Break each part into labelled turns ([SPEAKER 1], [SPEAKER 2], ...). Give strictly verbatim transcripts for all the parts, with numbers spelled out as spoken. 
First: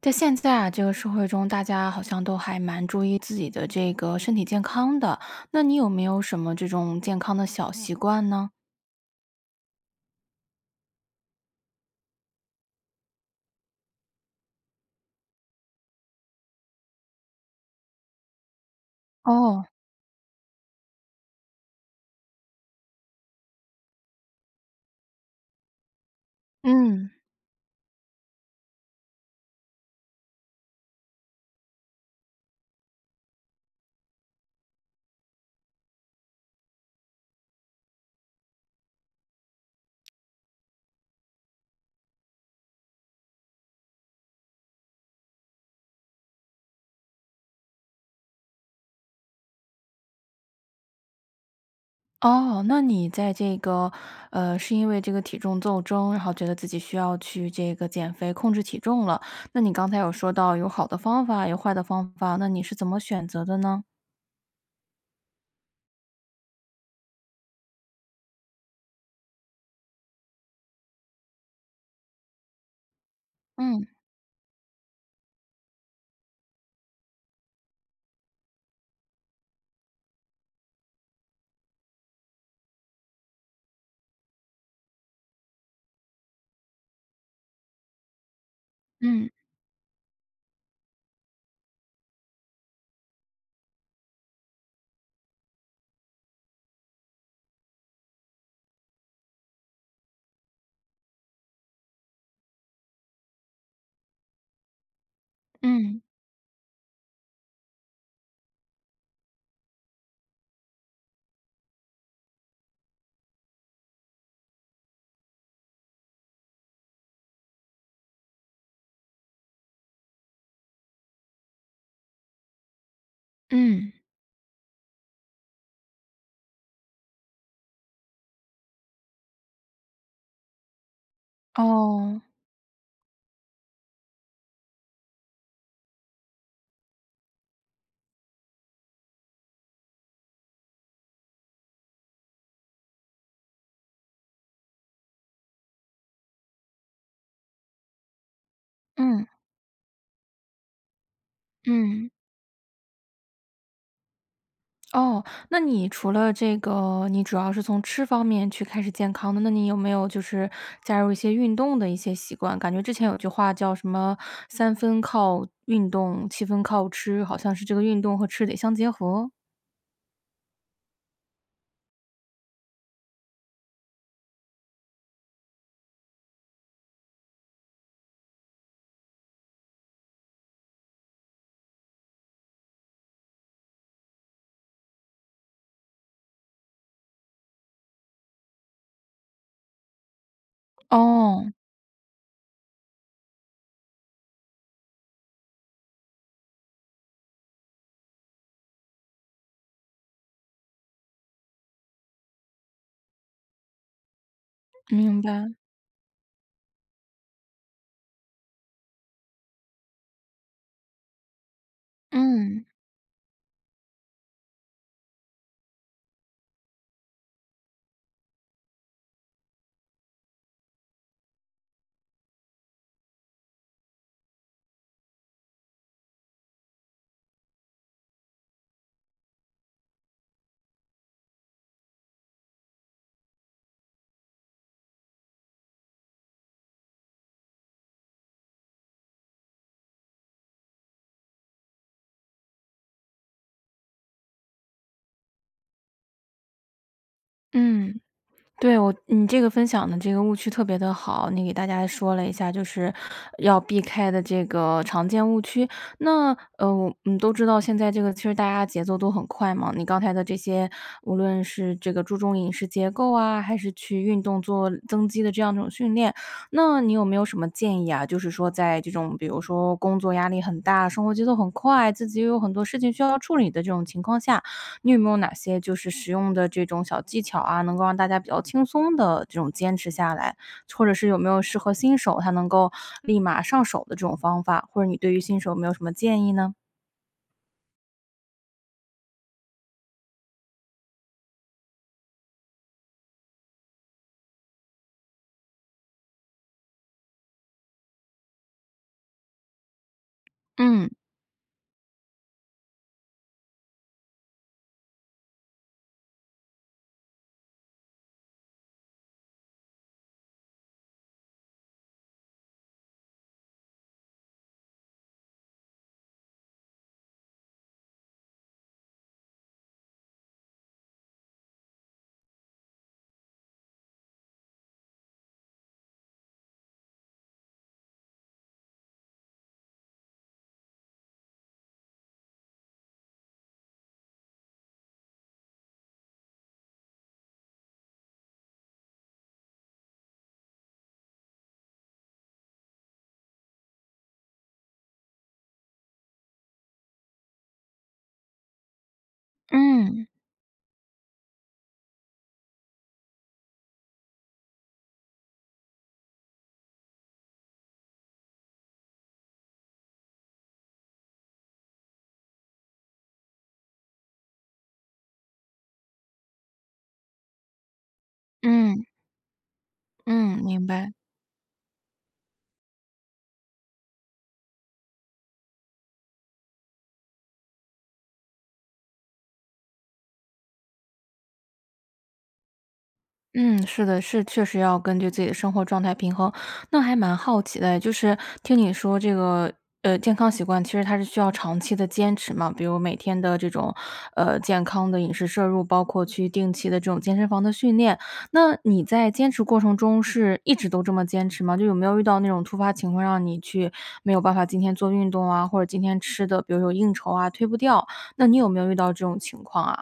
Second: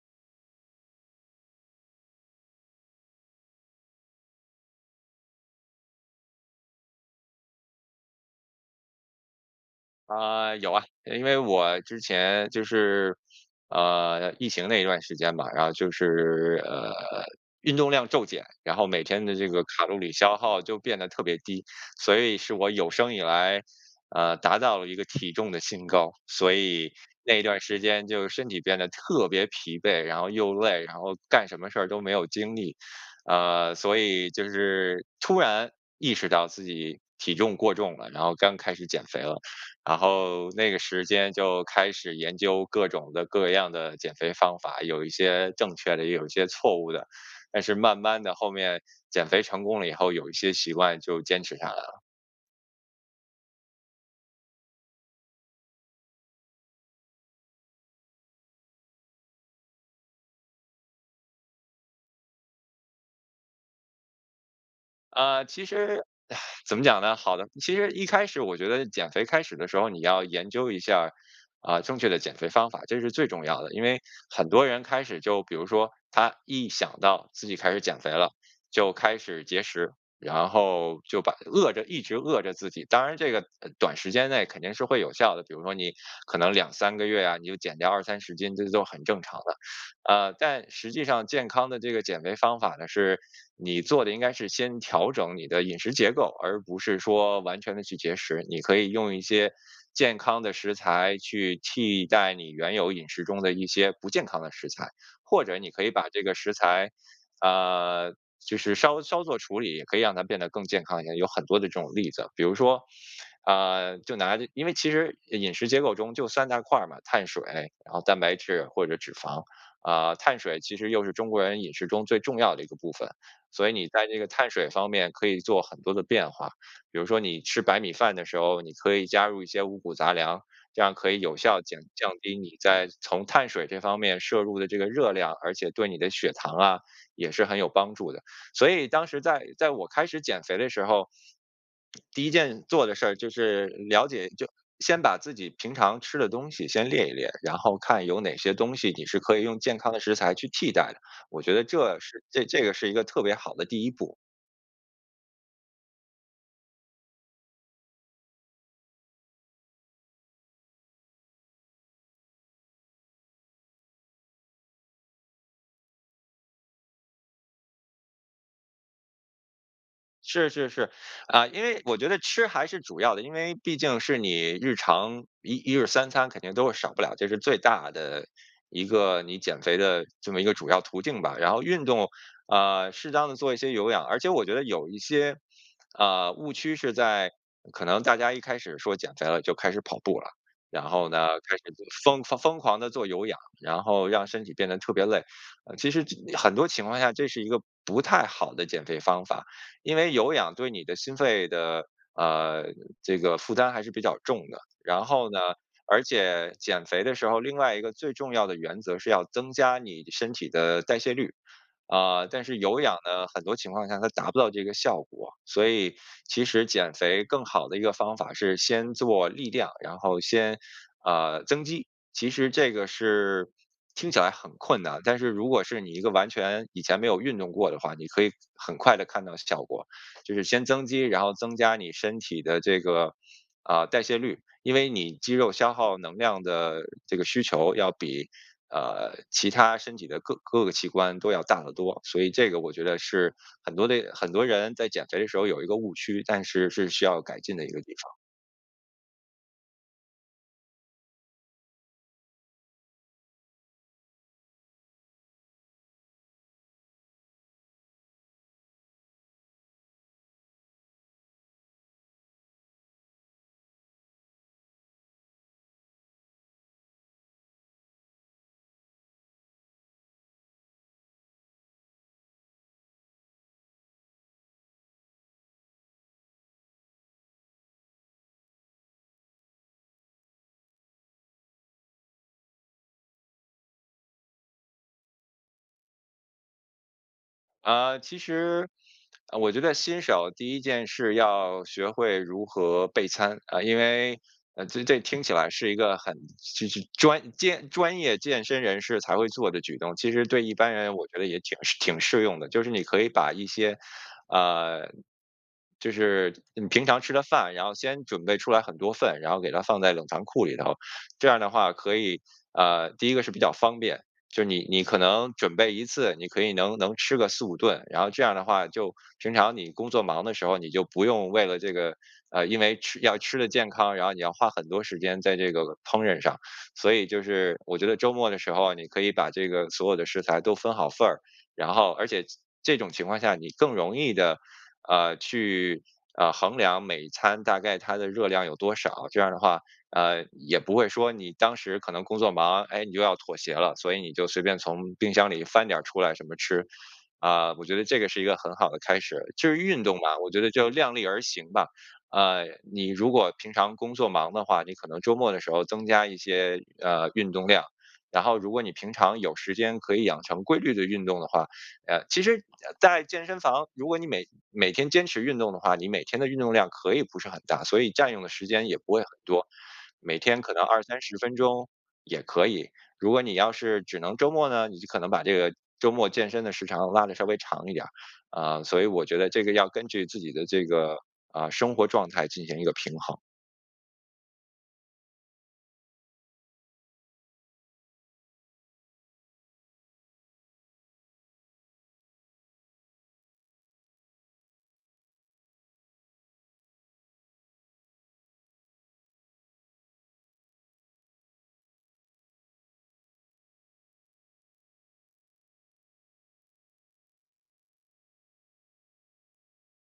[SPEAKER 1] 在现在啊这个社会中大家好像都还蛮注意自己的这个身体健康的，那你有没有什么这种健康的小习惯呢？
[SPEAKER 2] 啊，有啊。因为我之前就是呃，疫情那段时间吧，然后就是，呃，运动量骤减。然后每天的这个
[SPEAKER 1] 哦。
[SPEAKER 2] 卡路里消耗就变得特别低，所以是我有生以来，呃，达到了一个体重的新高。所以
[SPEAKER 1] 嗯。
[SPEAKER 2] 那段时间就身体变得特别疲惫，然后又累，然后干什么事都没有精力。啊，所以就是突然意识到自己体重过重了，然后刚开始减肥了。然后那个时间就开始研究各种的各样的减肥方法，有一些正确的，也有一些错误的。但是慢慢地后面减肥成功了以后，有一些习惯就坚持下来了。
[SPEAKER 1] 哦，那你在这个，呃，是因为这个体重斗争，然后觉得自己需要去这个减肥，控制体重了。那你刚才有说到有好的方法，有坏的方法，那你是怎么选择的呢？
[SPEAKER 2] 啊，其实 怎么讲呢？好的。其实一开始我觉得减肥开始的时候，你要研究一下，啊，正确的减肥方法，这是最重要的，因
[SPEAKER 1] 嗯。
[SPEAKER 2] 为很多人开始就比如说他一想到自己开始减肥了，就开始节食，然后就把饿着，一直饿着自己。当然这个短时间内肯定是会有效的，比如说你可能两三个月啊，你就减掉二三十斤，这都很正
[SPEAKER 1] 嗯。
[SPEAKER 2] 常的。呃，但实际上健康的这个减肥方法呢，是你做的应该是先调整你的饮食结构，而不是说完全地去节食，你可以用一些健康的食材去替代你原有饮食中的一些不健康的食材，或者你可以
[SPEAKER 1] 嗯。
[SPEAKER 2] 把这个食材，呃，就是稍稍做处理，可以让它变得更健康一些，有很多的这种例子。比如说，呃，就拿着因为其实饮食结构中就三大块儿嘛，碳水，然后蛋白质或者脂肪，啊，碳水其实又是中国人饮食中最重要的一个部分，所以你
[SPEAKER 1] 嗯。
[SPEAKER 2] 在这个碳水方面可以做很多的变化，比如说你吃白米饭的时候，你可以加入一些五谷杂粮。这样可以有效减降
[SPEAKER 1] 哦。
[SPEAKER 2] 低你在从碳水这方面摄入的这个热量，而且对你的血糖啊也是很有帮助的，所以当时在在我开始减肥的时候第一件做的事儿就是了解就先把自己平常吃的东西先列一列，然后看有哪些东西你是
[SPEAKER 1] 嗯。
[SPEAKER 2] 可以用健康的食材去替代的，我觉得这
[SPEAKER 1] 嗯。
[SPEAKER 2] 是这这个是一个特别好的第一步。
[SPEAKER 1] 哦，那你除了这个你主要是从吃方面去开始健康的，那你有没有就是加入一些运动的一些习惯？感觉之前有句话叫什么“三分靠运动，七分靠吃”，好像是这个运动和吃得相结合。
[SPEAKER 2] 是是是。啊，因为我觉得吃还是主要的，因为毕竟是你日常一一日三餐肯定都是少不了，这是最大的一个你减肥的这么一个主要途径吧。然后运动，呃，适当地做一些有氧而且我觉得有一些，呃，误区是在可能大家一开始说减肥了就开始跑步了，然后呢，
[SPEAKER 1] 哦。
[SPEAKER 2] 开始就是疯疯疯狂地做有氧，然后让身体变得特别累。呃，其实很多情况下这是一个不太好的减肥方法，因为有氧对你的心肺的，呃，这个负担还是比较重的。然
[SPEAKER 1] 明
[SPEAKER 2] 后呢，
[SPEAKER 1] 白。
[SPEAKER 2] 而且减肥的时候，另外一个最重要的原则是要增加你身体的代谢率。呃，但是
[SPEAKER 1] 嗯。
[SPEAKER 2] 有氧呢，很多情况下它达不到这个效果。所以其实减肥更好的一个方法是先做力量，然后先，呃，增肌。其实这个是听起来很困难，但是如果是你一个完全以前没有运动过的话，你可以很快地看到效果。就是先增肌，然后增加你身体的这个，呃，代谢率。因为你肌肉消耗能量的这个需求要比，呃，其他身体的各各个器官都要大得多。所以这个我觉得是很多的很多人在减肥的时候有一个误区，但是是需要改进的一个地
[SPEAKER 1] 嗯。
[SPEAKER 2] 方。
[SPEAKER 1] 对，我你这个分享的这个误区特别地好，你给大家说了一下，就是要避开的这个常见误区。那呃，嗯，都知道现在这个其实大家节奏都很快嘛，你刚才的这些无论是这个注重饮食结构啊，还是去运动，做增肌的这样一种训练，那你有没有什么建议啊？就是说在这种比如说工作压力很大，生活节奏很快，自己也有很多事情需要处理的这种情况下，你有没有哪些就是实用的这种小技巧啊，能够让大家比较轻松地这种坚持下来？或者是有没有适合新手，他能够立马上手的这种方法？或者你对于新手有没有什么建议呢？
[SPEAKER 2] 啊，其实啊我觉得新手第一件事要学会如何备餐，啊，因为啊这这听起来是一个很就就是专健专业健身人士才会做的举动，其实对一般
[SPEAKER 1] 嗯。
[SPEAKER 2] 人我觉得也挺挺适用的，就是你可以把一些，啊，就是你平常吃的饭，然后先准备出来很多份，然后给它放在冷藏库里头。这样的话可以，呃，第一个是比较方便，就是你你可能准备一次，你可以能能吃个四五顿，然后这样的话就平常你工作忙的时候，你就不用为了这个，呃，因为吃要吃得健康，然后你要花很多时间在这个烹饪上。所以就是我觉得周末的时候啊，你可以把这个所有的食材都分好份儿，然后而且其这种情况下你更容易地，呃，去啊，衡量每一餐大概它的热量有多少，这样儿的话，呃，也不会说你当时可能工作忙，哎，你又要妥协了，所以你就随便从冰箱里翻点出来什么吃。啊，我觉得这个是一个很好的开始。至于运动
[SPEAKER 1] 嗯。
[SPEAKER 2] 嘛，我觉得就量力而行吧，啊，你如果平常工作忙的话，你可能周末的时候增加一些，呃，运动量，然后如果你平常有时间可以养成规律地运动的话，呃，其实在健身房，如果你每每天坚持运动的话，你每天的运动量可以不是很大，所以占用的时间也
[SPEAKER 1] 嗯。
[SPEAKER 2] 不会很多，每天
[SPEAKER 1] 嗯，
[SPEAKER 2] 可能
[SPEAKER 1] 明
[SPEAKER 2] 二
[SPEAKER 1] 白。
[SPEAKER 2] 三十分钟也可以，如果你要是只能周末呢，你就可能把这个周末健身的时长拉得稍微长一点儿。啊，所以我觉得这个要根据自己的这个，啊，生活状态进行一个平衡。
[SPEAKER 1] 嗯，是的，是，确实要根据自己的生活状态平衡，那还蛮好奇的哎，就是听你说这个，呃，健康习惯，其实它是需要长期的坚持嘛，比如每天的这种，呃，健康的饮食摄入，包括去定期的这种健身房的训练。那你在坚持过程中是一直都这么坚持吗？就有没有遇到那种突发情况让你去没有办法今天做运动啊，或者今天吃的比如说有应酬啊推不掉，那你有没有遇到这种情况啊？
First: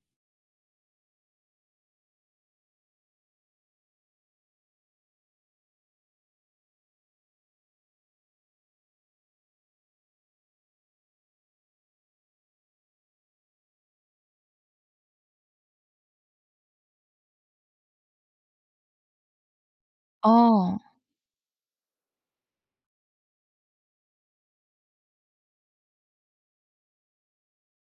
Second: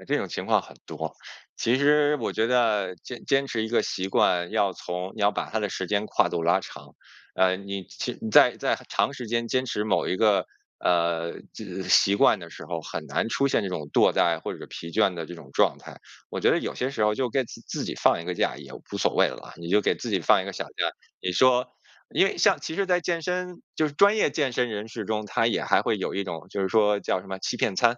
[SPEAKER 2] 哎，这种情况很多。其实我觉得坚坚持一个习惯，要从你要把它的时间跨度拉长。呃，你其你在在长时间坚持某一个，呃，这这习惯的时候，很难出现这种惰怠或者疲倦的这种状态。我觉得有些时候就该给自自己放一个假也无所谓了，你就给自己放一个小假，
[SPEAKER 1] 哦。
[SPEAKER 2] 你说因为像其实在健身就是专业健身人士中，他也还会有一种就是说叫什么欺骗餐，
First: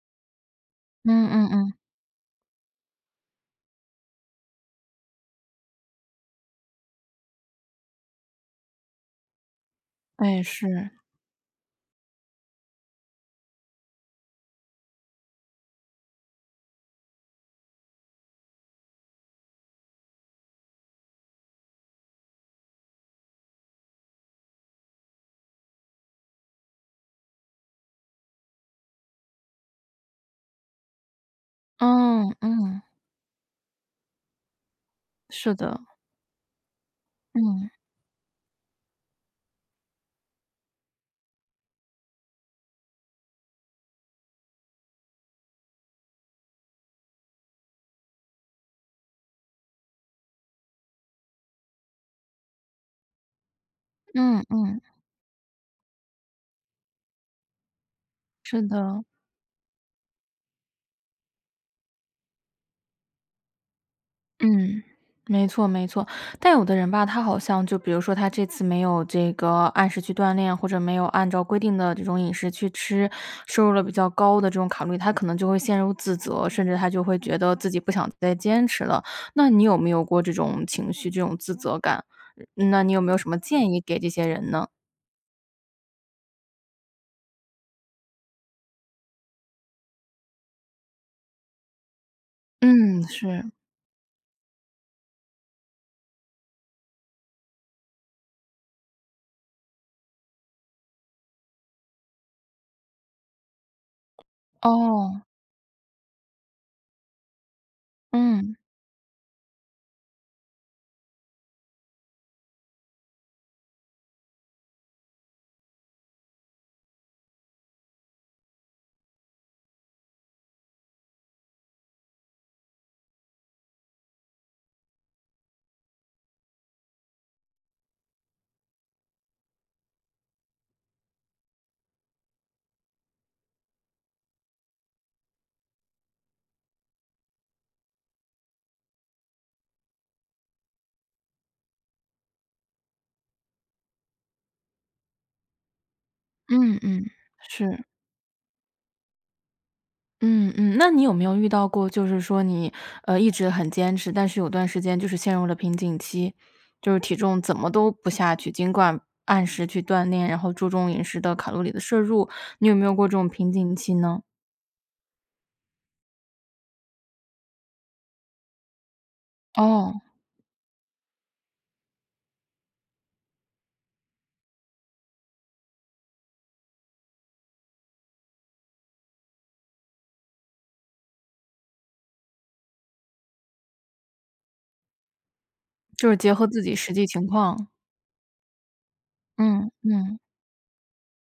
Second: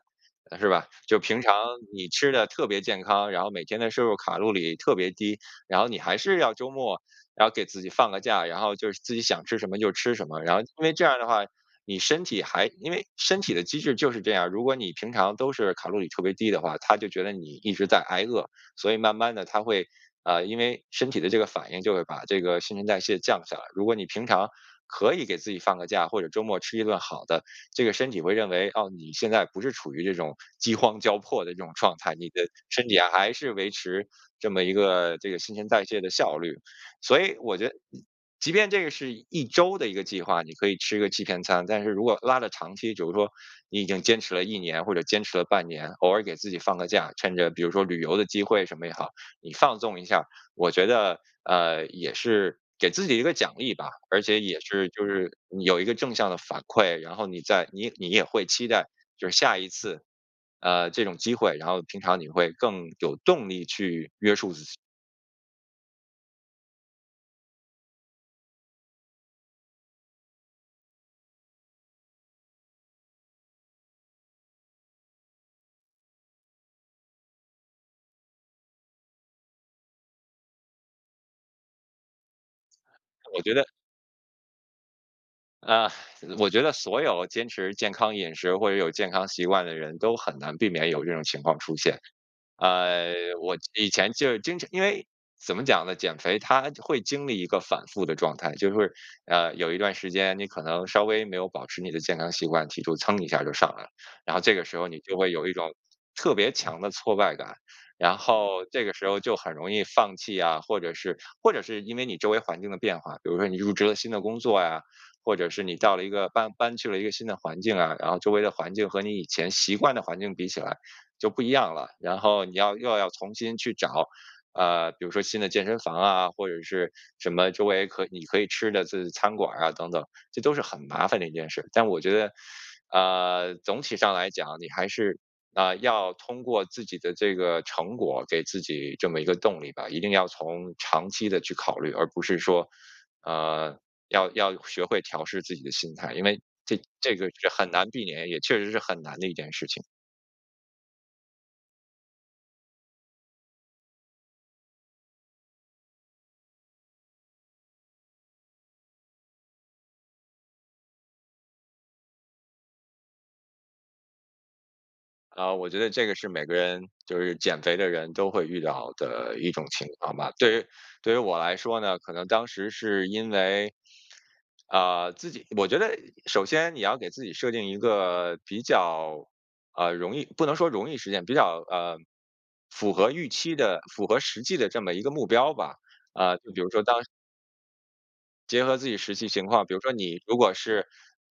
[SPEAKER 2] 呃是吧？就
[SPEAKER 1] 嗯，
[SPEAKER 2] 平
[SPEAKER 1] 嗯，
[SPEAKER 2] 常
[SPEAKER 1] 嗯。
[SPEAKER 2] 你吃得特别健康，然后每天的摄入卡路里特别低，然后你还是要周末要给自己放个假，然后就是自己想吃什么就吃什么。
[SPEAKER 1] 哎，
[SPEAKER 2] 然后因
[SPEAKER 1] 是。
[SPEAKER 2] 为这样的话，你身体还因为身体的机制就是这样，如果你平常都是卡路里特别低的话，它就觉得你一直在挨饿，所以慢慢地它会，呃，因为身体的这个反应就会把这个新陈代谢降下来。如果你平常可以给自己放个假，或者周末吃一顿好的，这个身体会认为，哦，你现在不是处于这种饥荒交迫的这种状态，你
[SPEAKER 1] 嗯，
[SPEAKER 2] 的
[SPEAKER 1] 嗯。
[SPEAKER 2] 身体还是维持这么一个这个
[SPEAKER 1] 是
[SPEAKER 2] 新陈
[SPEAKER 1] 的。
[SPEAKER 2] 代谢的效率。所以我觉
[SPEAKER 1] 嗯。
[SPEAKER 2] 得一即便这个是一周的一个计划，你可以吃个七天餐，但是如果拉的长期，比如说你已经坚持了一年，或者坚持了半年，偶尔给自己放个假，趁着比如说旅游的机会什么也好，你放纵一下，我觉得，呃，也是给自己一个奖励吧。而且
[SPEAKER 1] 嗯，
[SPEAKER 2] 也
[SPEAKER 1] 嗯。
[SPEAKER 2] 是就是有一个正向的反馈，然后你在你你也会
[SPEAKER 1] 是
[SPEAKER 2] 期待
[SPEAKER 1] 的。
[SPEAKER 2] 就是下一次，呃，这种机会，然后平常你会更有动力去约束自己。
[SPEAKER 1] 嗯，没错，没错。但有的人吧，他好像就比如说他这次没有这个按时去锻炼，或者没有按照规定的这种饮食去吃，摄入了比较高的这种卡路里，他可能就会陷入自责，甚至他就会觉得自己不想再坚持了。那你有没有过这种情绪，这种自责感，嗯那你有没有什么
[SPEAKER 2] 我觉得
[SPEAKER 1] 建议给这些人呢？
[SPEAKER 2] 呃，我觉得所有坚持健康饮食，或者有健康习惯的人都很难避免有这种情况出现。
[SPEAKER 1] 嗯，
[SPEAKER 2] 呃，
[SPEAKER 1] 是。
[SPEAKER 2] 我以前就经常因为怎么讲呢？减肥它会经历一个反复的状态。就是会呃，有一段时间你可能稍微没有保持你的健康习惯，体重蹭一下就上来了。然后这个时候你就
[SPEAKER 1] 哦。
[SPEAKER 2] 会有一种特别强的挫败感，然
[SPEAKER 1] 嗯。
[SPEAKER 2] 后这个时候，就很容易放弃啊，或者是或者是因为你周围环境的变化。比如说你入职了新的工作呀，或者是你到了一个搬搬去了一个新的环境啊，然后周围的环境和你以前习惯的环境比起来就不一样了，然后你要又要重新去找，啊，比如说新的健身房啊，或者是什么周围可你可以吃的是餐馆儿啊等等，这都是很麻烦的一件事。但我觉得，呃，总体上来讲，你还是，呃，要通过自己的这个成果给自己这么一个动力吧，一定要从长期地去考虑，而不是说，呃，要要学会调试自己的心态，因为
[SPEAKER 1] 嗯
[SPEAKER 2] 这
[SPEAKER 1] 嗯，
[SPEAKER 2] 这个是很
[SPEAKER 1] 是。
[SPEAKER 2] 难避免，也确实是很难的一件事情。
[SPEAKER 1] 嗯，嗯，那你有没有遇到过，就是说你，呃，一直很坚持，但是有段时间就是陷入了瓶颈期，就是体重怎么都不下去，尽管按时去锻炼，然后注重饮食的卡路里的摄入，你有没有过这种瓶颈期呢？
[SPEAKER 2] 啊，我觉得这个是每个人就是减肥的人都会遇到的一种情
[SPEAKER 1] 哦。
[SPEAKER 2] 况吧。对于对于我来说呢，可能当时是因为，啊，自己我觉得首先你要给自己设定一个比较，啊，容易不能说容易实现，比较，啊，符合预期的，符合实际的这么一个目标吧，
[SPEAKER 1] 就是结
[SPEAKER 2] 啊，
[SPEAKER 1] 合
[SPEAKER 2] 就比
[SPEAKER 1] 自
[SPEAKER 2] 如
[SPEAKER 1] 己
[SPEAKER 2] 说
[SPEAKER 1] 实
[SPEAKER 2] 当
[SPEAKER 1] 际情况。
[SPEAKER 2] 结合自己实际情况，
[SPEAKER 1] 嗯，
[SPEAKER 2] 比如说
[SPEAKER 1] 嗯。
[SPEAKER 2] 你如果是，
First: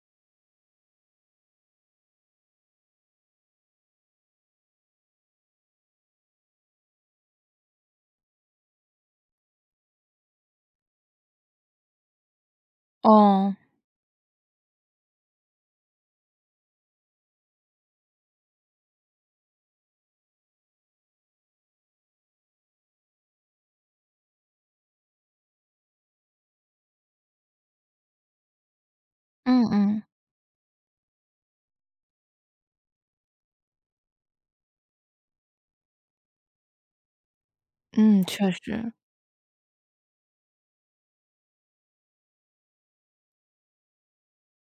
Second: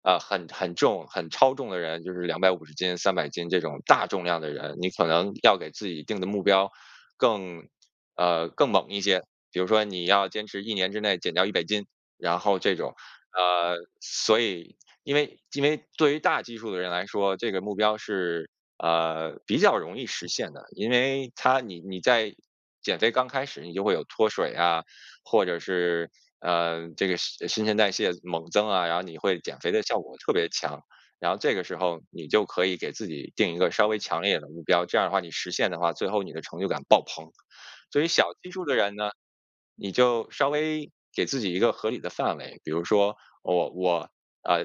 [SPEAKER 2] 啊，很很重很超重的人，就是两百五十斤、三百斤这种大重量的人，你可能要给自己定的目标更啊，更猛一些。比如说你要坚持一年之内减掉一百斤，然后这种。
[SPEAKER 1] 哦。
[SPEAKER 2] 呃，所以，因为因为对于大基数的人来说，这个目标是，啊，比较容易实现的，因为他你你在减肥刚开始你就会有脱水呀，或者是，啊，这个新陈代谢猛增啊，然后你会减
[SPEAKER 1] 嗯
[SPEAKER 2] 肥的效
[SPEAKER 1] 嗯。
[SPEAKER 2] 果特别强，然后这个时候你就可以给自己定一个稍微强烈的目标，这样的话你实现的话，最后你的成就感爆棚。对于
[SPEAKER 1] 嗯，
[SPEAKER 2] 小
[SPEAKER 1] 确
[SPEAKER 2] 基数的
[SPEAKER 1] 实。
[SPEAKER 2] 人呢，你就稍微给自己一个合理的范围，比如说我我啊，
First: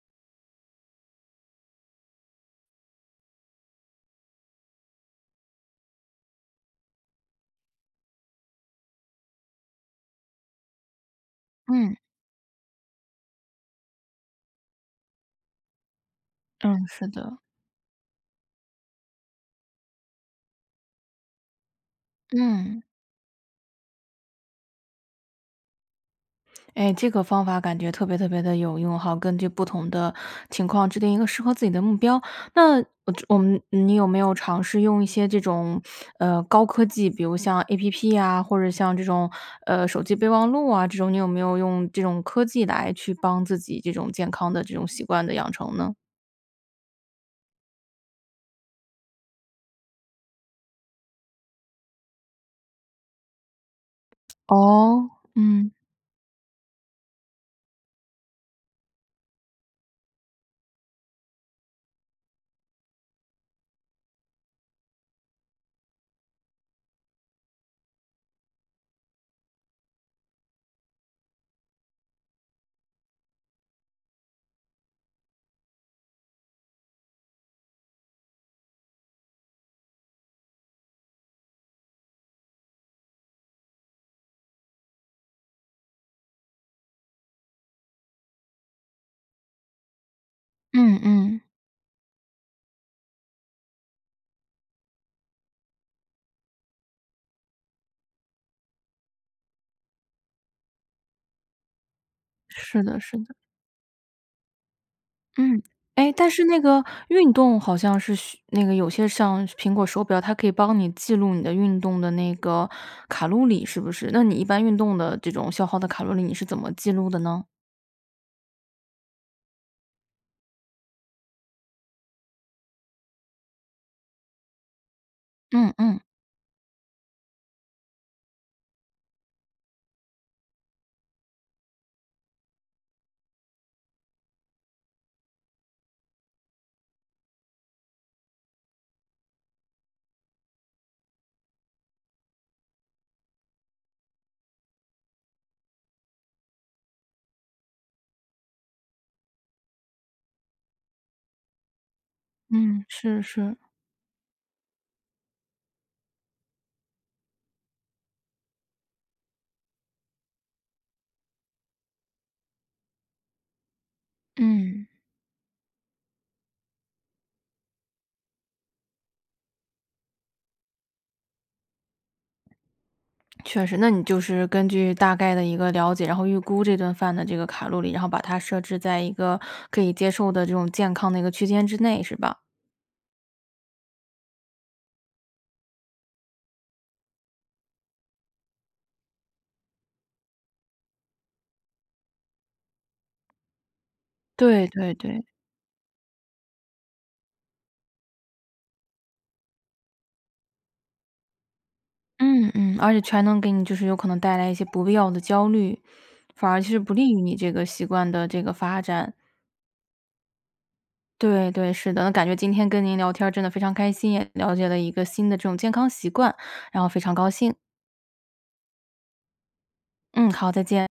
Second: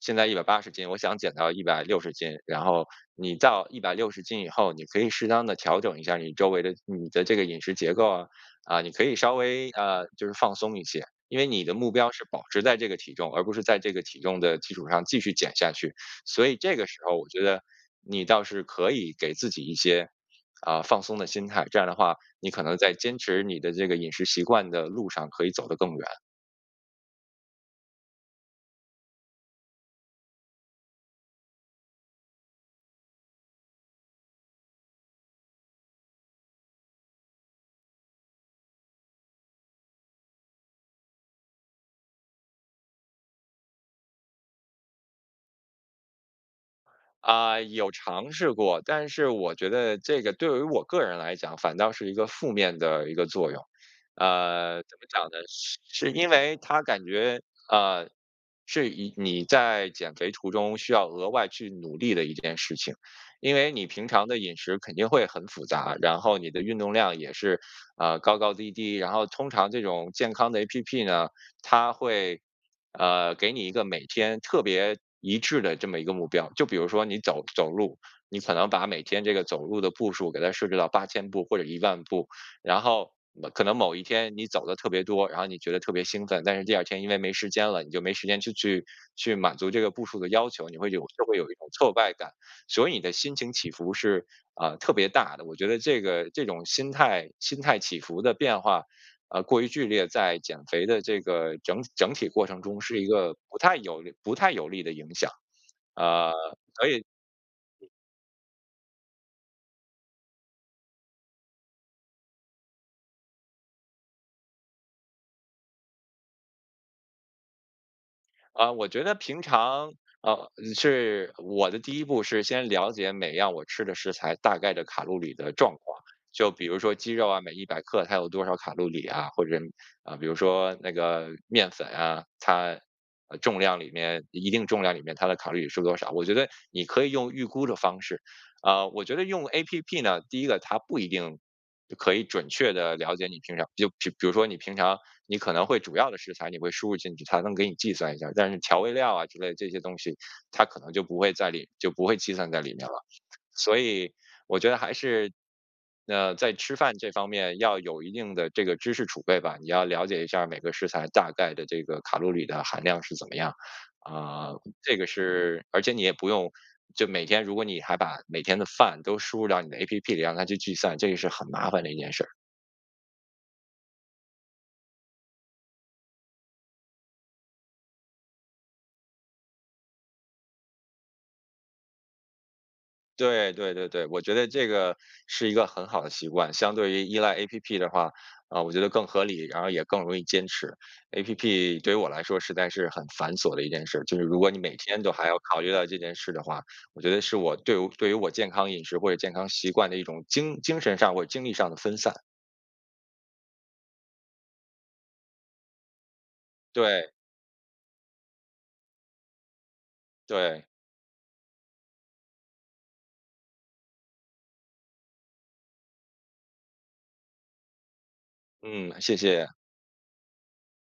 [SPEAKER 2] 现在一百八十斤，我想减到一百六十斤，然后你到一百六十斤以后，你可以适当地调整一下你周围的你的这个饮食结构啊，啊，你可以稍微，呃，就是放松一些，因为你的目
[SPEAKER 1] 嗯。
[SPEAKER 2] 标是保持在这个体重，而不是在这个体重的基础上继续减下去。所以这
[SPEAKER 1] 嗯，
[SPEAKER 2] 个时
[SPEAKER 1] 是
[SPEAKER 2] 候我
[SPEAKER 1] 的。
[SPEAKER 2] 觉得你倒是可以给自己一些，啊，放松的心态，这样的话你可能
[SPEAKER 1] 嗯。
[SPEAKER 2] 在坚持你的这个饮食习惯的路上可以走得更远。
[SPEAKER 1] 诶，这个方法感觉特别特别地有用哈，根据不同的情况制定一个适合自己的目标。那我我们你有没有尝试用一些这种，呃，高科技，比如像 App 啊，或者像这种，呃，手机备忘录啊这种？你有没有用这种科技来去帮自己这种健康的这种习惯的养成呢？
[SPEAKER 2] 啊，有尝试过。但是我觉得这个对于我个人来讲反倒是一个负面的一个作用。呃，怎么
[SPEAKER 1] 哦？
[SPEAKER 2] 讲呢？
[SPEAKER 1] 嗯。
[SPEAKER 2] 是是因为它感觉，啊，是你你在减肥途中需要额外去努力的一件事情。因为你平常的饮食肯定会很复杂，然后你的运动量也是，啊，高高低低，然后通常这种健康的 App 呢，它会，呃，给你一个每天特别一致的这么一个目标。就比如说你走走路，你可能把每天这个走路的步数给它设置到八千步或者一万步。然后可能某一天你走地特别多，然后你觉得特别兴奋。但是第二天因为没时间了，你就没时间去去去满足这个步数的要求。你会
[SPEAKER 1] 嗯
[SPEAKER 2] 有就会
[SPEAKER 1] 嗯。
[SPEAKER 2] 有一种挫败感，所以你的心情起伏是，呃，特别大的。我觉得这个这种心态心态起伏的变化，呃，过于剧烈，在减肥的这个整整体过程中
[SPEAKER 1] 是的
[SPEAKER 2] 是一
[SPEAKER 1] 是的。
[SPEAKER 2] 个不太有不太有利的影响。
[SPEAKER 1] 嗯，诶，但
[SPEAKER 2] 啊，
[SPEAKER 1] 是那个
[SPEAKER 2] 所以
[SPEAKER 1] 运动好像是需那个有些像苹果手表，它可以帮你记录你的运动的那个卡路里，是不是？那你一般运动的这种消耗的卡路里，你是怎么记录的呢？
[SPEAKER 2] 啊，我觉得平常，呃是我的第一步是先了解每样我吃的食材大概的卡路里的
[SPEAKER 1] 嗯
[SPEAKER 2] 状
[SPEAKER 1] 嗯。
[SPEAKER 2] 况。就比如说鸡肉啊，每一百克它有多少卡路里啊，或者，呃，比如说那个面粉啊，它重量里面一定重量里面它的卡路里是多少。我觉得你可以用预估的方式，呃我觉得用 App 呢，第一个它不一定可以准确地了解你平常就就比如说你平常你可能会主要的食材，你会输入进去，它能给你计算一下，但是调味料啊之类这些东西，它可能就不会在里就不会计算在里面
[SPEAKER 1] 嗯，
[SPEAKER 2] 了。
[SPEAKER 1] 是是。
[SPEAKER 2] 所以我觉得还是那在吃饭这方面要有一定的这个知识储备吧，你要了解一下儿每个食材大概的这个卡路里的含量是怎么样，呃，
[SPEAKER 1] 嗯。
[SPEAKER 2] 这个是而且你也不用就每天如果你还把每天的饭都输入到你的 App 里，让它去计算，这个是很麻烦的一件事儿。
[SPEAKER 1] 确实，那你就是根据大概的一个了解，然后预估这顿饭的这个卡路里，然后把它设置在一个可以接受的这种健康的一个区间之内，是吧？
[SPEAKER 2] 对，对对对，我觉得这个是一个很好的习惯，相对于依赖 App 的话，呃，我觉得更合理一点儿，然后也更容易坚持。App 对于我来说实在是很繁琐的一件事，就是如果你
[SPEAKER 1] 对
[SPEAKER 2] 每
[SPEAKER 1] 对
[SPEAKER 2] 天都
[SPEAKER 1] 对。
[SPEAKER 2] 还要考虑到这件事的话，我觉得是我对对于我健康饮食或者健康习惯的一种精精神上或精力上的分散。
[SPEAKER 1] 嗯嗯，而且全能给你就是有可能带来一些不必要的焦虑，反而是不利
[SPEAKER 2] 对。
[SPEAKER 1] 于你这个习惯的这个发展。
[SPEAKER 2] 对。
[SPEAKER 1] 对对，是的，那感觉今天跟您聊天儿真的非常开心，也了解了一个新的这种健康习惯，然后非常高兴。
[SPEAKER 2] 嗯，谢谢。
[SPEAKER 1] 嗯，好，再见。